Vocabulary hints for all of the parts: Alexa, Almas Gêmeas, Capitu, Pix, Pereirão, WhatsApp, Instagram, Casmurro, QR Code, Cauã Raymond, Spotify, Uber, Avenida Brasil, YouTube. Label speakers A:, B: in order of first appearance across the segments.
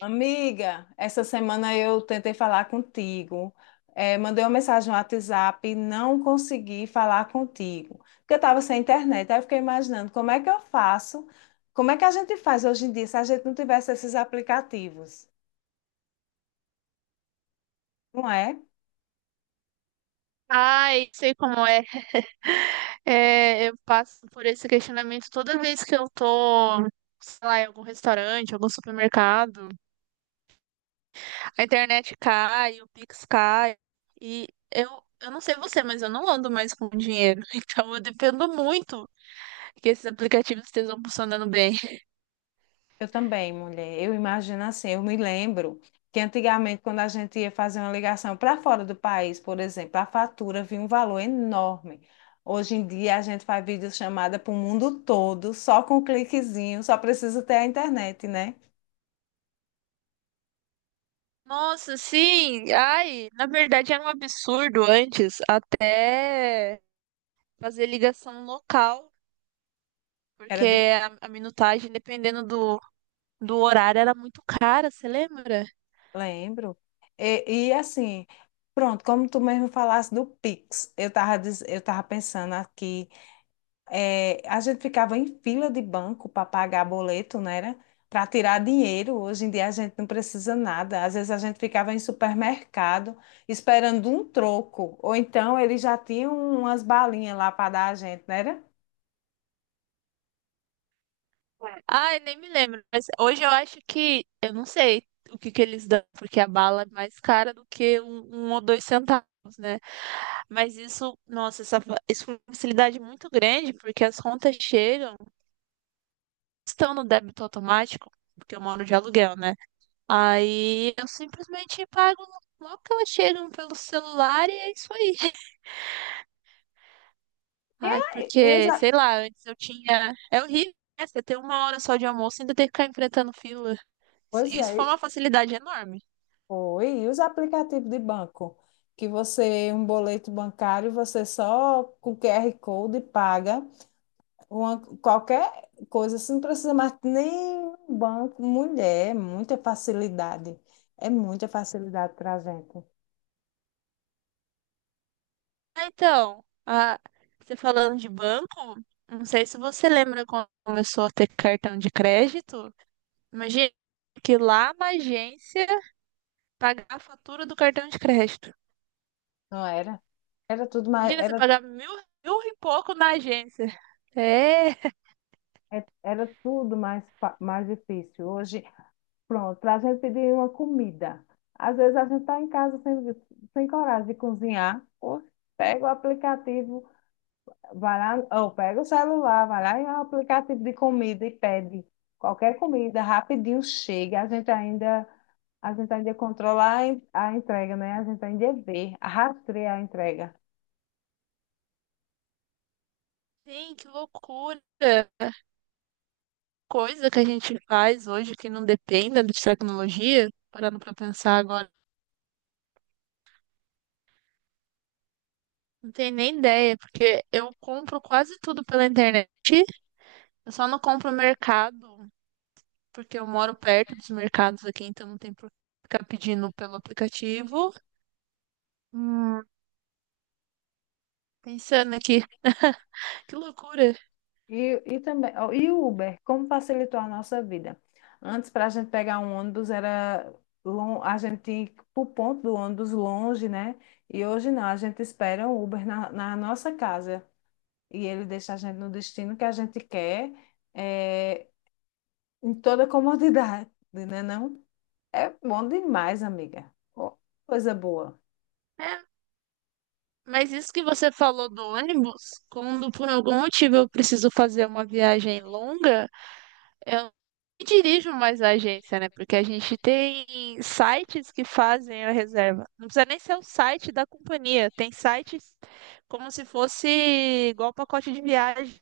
A: Amiga, essa semana eu tentei falar contigo, mandei uma mensagem no WhatsApp, não consegui falar contigo, porque eu estava sem internet. Aí eu fiquei imaginando como é que eu faço, como é que a gente faz hoje em dia se a gente não tivesse esses aplicativos, não é?
B: Ai, sei como é. É, eu passo por esse questionamento toda vez que eu tô, sei lá, em algum restaurante, algum supermercado. A internet cai, o Pix cai. E eu, não sei você, mas eu não ando mais com dinheiro. Então eu dependo muito que esses aplicativos estejam funcionando bem.
A: Eu também, mulher. Eu imagino assim, eu me lembro que antigamente, quando a gente ia fazer uma ligação para fora do país, por exemplo, a fatura vinha um valor enorme. Hoje em dia, a gente faz videochamada para o mundo todo, só com um cliquezinho, só precisa ter a internet, né?
B: Nossa, sim. Ai, na verdade era um absurdo antes até fazer ligação local.
A: Era de...
B: Porque a minutagem, dependendo do horário era muito cara, você lembra?
A: Lembro. Assim, pronto, como tu mesmo falasse do Pix, eu tava pensando aqui. É, a gente ficava em fila de banco para pagar boleto, não era? Para tirar dinheiro. Hoje em dia a gente não precisa nada. Às vezes a gente ficava em supermercado esperando um troco. Ou então eles já tinham umas balinhas lá para dar a gente, não era?
B: Ai, nem me lembro, mas hoje eu acho que, eu não sei o que que eles dão, porque a bala é mais cara do que um ou dois centavos, né? Mas isso, nossa, essa, isso foi uma facilidade muito grande, porque as contas chegam, estão no débito automático, porque eu moro de aluguel, né? Aí eu simplesmente pago logo que elas chegam pelo celular e é isso aí.
A: E,
B: Ai,
A: aí, e os,
B: porque,
A: a-
B: sei lá, antes eu tinha. É horrível, né? Você ter uma hora só de almoço e ainda ter que ficar enfrentando fila.
A: pois
B: Isso
A: é,
B: foi uma facilidade enorme.
A: foi. E os aplicativos de banco? Que você, um boleto bancário, você só com QR Code paga. Uma, qualquer coisa, você não precisa mais nem um banco, mulher, é muita facilidade. É muita facilidade para a gente,
B: Então, você falando de banco, não sei se você lembra quando começou a ter cartão de crédito. Imagina que lá na agência pagar a fatura do cartão de crédito.
A: não era? Era tudo mais,
B: Imagina você
A: era,
B: pagar mil, mil e pouco na agência. É,
A: é- era tudo mais, mais difícil. Hoje, pronto, para a gente pedir uma comida. Às vezes a gente está em casa sem, sem coragem de cozinhar, ou pega o aplicativo. Vai lá, ou pega o celular, vai lá em um aplicativo de comida e pede qualquer comida, rapidinho chega. A gente ainda controla a a entrega, né? A gente ainda vê, rastreia a entrega.
B: sim, que loucura. Coisa que a gente faz hoje que não dependa de tecnologia, parando pra pensar agora, não tenho nem ideia, porque eu compro quase tudo pela internet, eu só não compro mercado, porque eu moro perto dos mercados aqui, então não tem por que ficar pedindo pelo aplicativo. Hum, pensando aqui, que loucura.
A: E também, ó, e o Uber, como facilitou a nossa vida? Antes, para a gente pegar um ônibus, era a gente tinha que ir para o ponto do ônibus longe, né? E hoje não, a gente espera um Uber na nossa casa. E ele deixa a gente no destino que a gente quer, eh, em toda comodidade, né não? É bom demais, amiga. Ó, coisa boa.
B: É, mas isso que você falou do ônibus, quando por algum motivo eu preciso fazer uma viagem longa, eu não dirijo mais a agência, né? Porque a gente tem sites que fazem a reserva. Não precisa nem ser o site da companhia. Tem sites como se fosse igual pacote de viagem.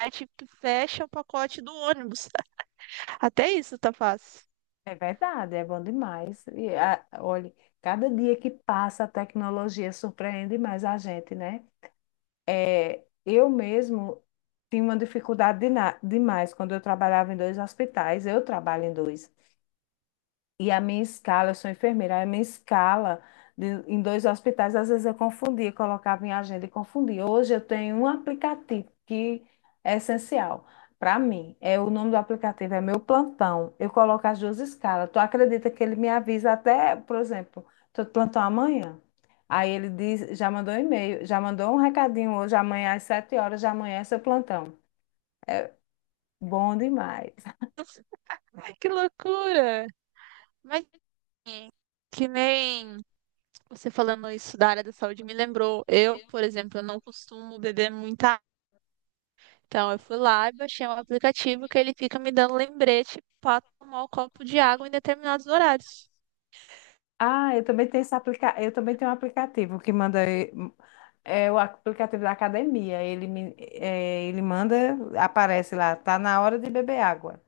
B: Site que fecha o pacote do ônibus. Até isso tá fácil.
A: É verdade, é bom demais. E a, olha, cada dia que passa a tecnologia surpreende mais a gente, né? É, eu mesmo tinha uma dificuldade demais quando eu trabalhava em dois hospitais. Eu trabalho em dois. E a minha escala, eu sou enfermeira, a minha escala em dois hospitais, às vezes eu confundia, colocava em agenda e confundia. Hoje eu tenho um aplicativo que é essencial para mim. É, o nome do aplicativo, é meu plantão. Eu coloco as duas escalas. Tu acredita que ele me avisa até, por exemplo, tô de plantão amanhã? Aí ele diz, já mandou um e-mail, já mandou um recadinho hoje, amanhã às 7 horas, já amanhã é seu plantão. Bom demais.
B: Ai, que loucura! Mas que nem você falando isso da área da saúde me lembrou. Eu, por exemplo, eu não costumo beber muita. Então, eu fui lá e baixei um aplicativo que ele fica me dando lembrete para tomar o copo de água em determinados horários.
A: Ah, eu também tenho esse aplica... eu também tenho um aplicativo que manda, é o aplicativo da academia. Ele manda, aparece lá, tá na hora de beber água.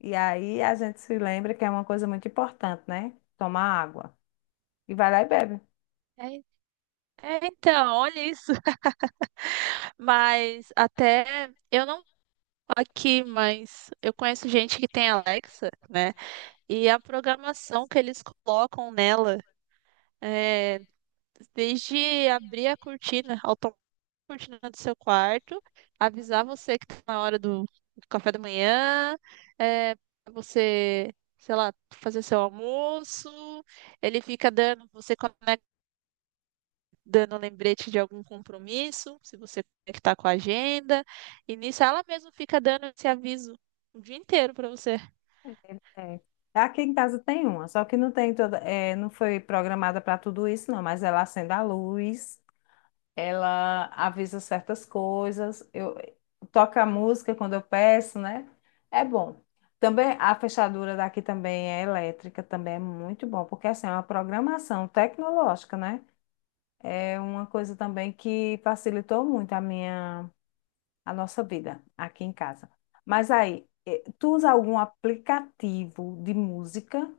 A: E aí a gente se lembra que é uma coisa muito importante, né? Tomar água. E vai lá e bebe.
B: É, é, então, olha isso. Mas até eu não aqui, mas eu conheço gente que tem Alexa, né? E a programação que eles colocam nela é desde abrir a cortina, do seu quarto, avisar você que tá na hora do café da manhã, é, pra você, sei lá, fazer seu almoço. Ele fica dando, você conecta, dando lembrete de algum compromisso, se você conectar com a agenda. E nisso ela mesma fica dando esse aviso o dia inteiro pra você.
A: É. Aqui em casa tem uma, só que não tem toda, é, não foi programada para tudo isso, não, mas ela acende a luz. Ela avisa certas coisas, eu toca a música quando eu peço, né? É bom. Também a fechadura daqui também é elétrica, também é muito bom, porque assim, é uma programação tecnológica, né? É uma coisa também que facilitou muito a minha, a nossa vida aqui em casa. Mas aí, tu usa algum aplicativo de música?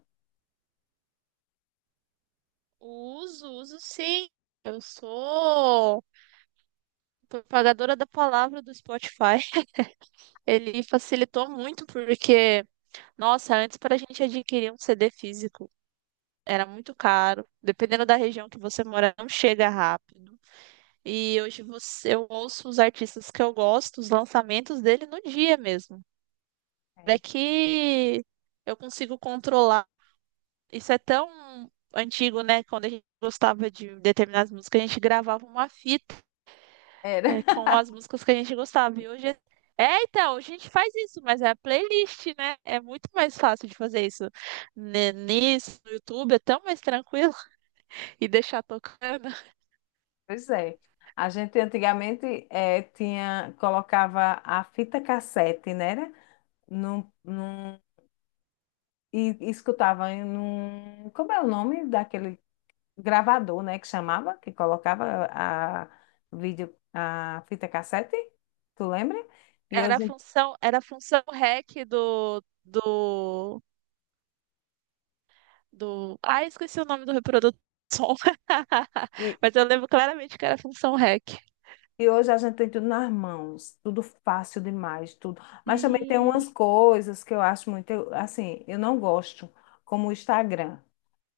B: Uso, uso sim. Eu sou propagadora da palavra do Spotify. Ele facilitou muito porque, nossa, antes para a gente adquirir um CD físico era muito caro. Dependendo da região que você mora, não chega rápido. E hoje você, eu ouço os artistas que eu gosto, os lançamentos dele no dia mesmo. É
A: É.
B: que eu consigo controlar. Isso é tão antigo, né? Quando a gente gostava de determinadas músicas, a gente gravava uma fita,
A: Era.
B: é, com as músicas que a gente gostava. E hoje é... é, então, a gente faz isso, mas é a playlist, né? É muito mais fácil de fazer isso. Né, nisso, no YouTube, é tão mais tranquilo e deixar tocando.
A: Pois é. A gente antigamente tinha, colocava a fita cassete, né? era? Num, num, e escutava em num. Como é o nome daquele gravador, né? Que chamava, que colocava a, vídeo, a fita cassete, tu lembra? E
B: Era a
A: hoje,
B: função, era a função REC do. Ah, esqueci o nome do reprodutor de som.
A: e,
B: Mas eu lembro claramente que era a função REC.
A: e hoje a gente tem tudo nas mãos, tudo fácil demais, tudo. Mas também tem
B: Ih,
A: umas coisas que eu acho muito, assim, eu não gosto, como o Instagram.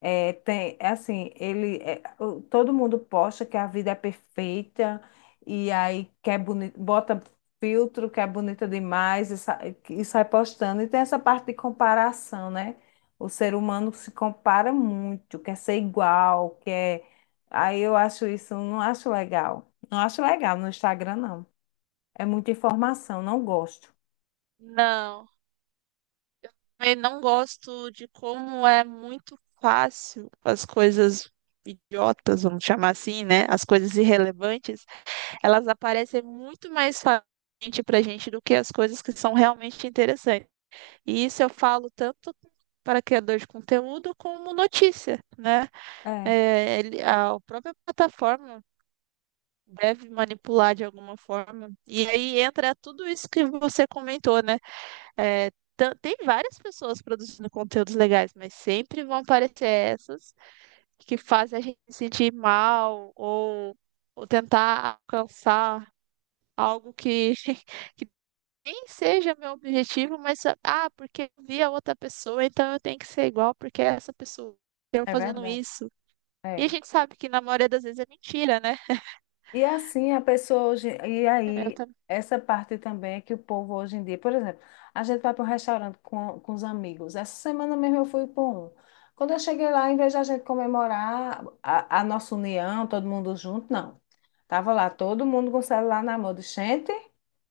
A: É, tem, é assim, ele, é, todo mundo posta que a vida é perfeita e aí quer bota filtro que é bonita demais e, e sai postando. E tem essa parte de comparação, né? O ser humano se compara muito, quer ser igual, quer... Aí eu acho isso, não acho legal. Não acho legal no Instagram, não. É muita informação, não gosto.
B: não. Eu não gosto de como é muito fácil as coisas idiotas, vamos chamar assim, né? As coisas irrelevantes, elas aparecem muito mais facilmente pra gente do que as coisas que são realmente interessantes. E isso eu falo tanto para criador de conteúdo como notícia, né?
A: É.
B: É, a própria plataforma deve manipular de alguma forma. E aí entra tudo isso que você comentou, né? É, tem várias pessoas produzindo conteúdos legais, mas sempre vão aparecer essas que fazem a gente se sentir mal ou tentar alcançar algo que, que nem seja meu objetivo, mas ah, porque eu vi a outra pessoa, então eu tenho que ser igual porque é essa pessoa eu
A: É
B: fazendo
A: verdade.
B: isso. E a
A: É.
B: gente sabe que na maioria das vezes é mentira, né?
A: E assim a pessoa hoje, e
B: Eu
A: aí
B: também
A: essa parte também é que o povo hoje em dia, por exemplo, a gente vai para um restaurante com os amigos. Essa semana mesmo eu fui para um. Quando eu cheguei lá, em vez de a gente comemorar a nossa união, todo mundo junto, não. Tava lá todo mundo com o celular na mão. De gente,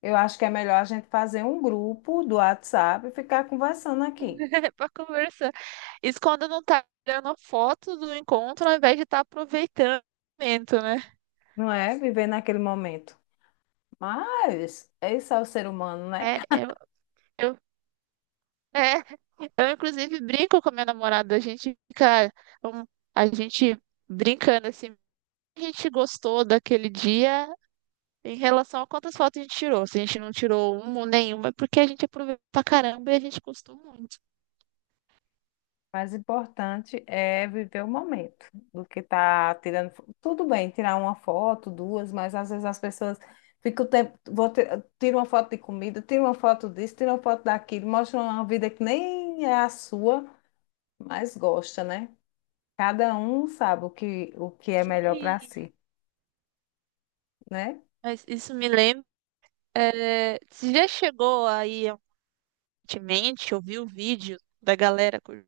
A: eu acho que é melhor a gente fazer um grupo do WhatsApp e ficar conversando aqui,
B: para conversar. Isso quando não tá tirando foto do encontro ao invés de estar aproveitando o momento, né?
A: não é? Viver naquele momento. Mas esse é o ser humano, né?
B: É, eu, eu, é, eu inclusive brinco com meu namorado, a gente fica, um- a gente brincando assim, a gente gostou daquele dia em relação a quantas fotos a gente tirou. Se a gente não tirou uma ou nenhuma, é porque a gente aproveitou pra caramba e a gente gostou muito.
A: Mais importante é viver o momento do que tá tirando. Tudo bem, tirar uma foto, duas, mas às vezes as pessoas ficam o tempo. Tira uma foto de comida, tira uma foto disso, tira uma foto daquilo, mostra uma vida que nem é a sua, mas gosta, né? Cada um sabe o que é melhor para
B: E-
A: si, né?
B: mas isso me lembra, é, você já chegou aí recentemente, ouviu o vídeo da galera?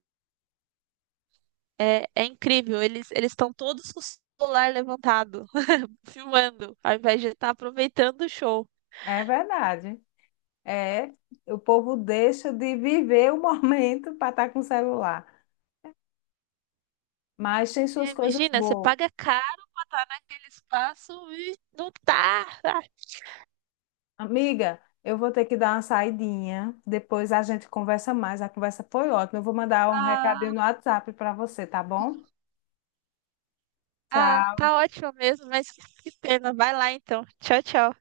B: É, é incrível, eles estão todos com o celular levantado filmando, ao invés de estar aproveitando o show.
A: É verdade. É, o povo deixa de viver o momento para estar com o celular. Mas tem suas
B: É,
A: coisas
B: imagina, você
A: boas.
B: paga caro pra estar naquele espaço e não tá.
A: Amiga, eu vou ter que dar uma saidinha. Depois a gente conversa mais. A conversa foi ótima. Eu vou mandar um recadinho
B: Ah,
A: no WhatsApp para você, tá bom?
B: ah,
A: Tchau.
B: tá ótimo mesmo, mas que pena. Vai lá então. Tchau, tchau.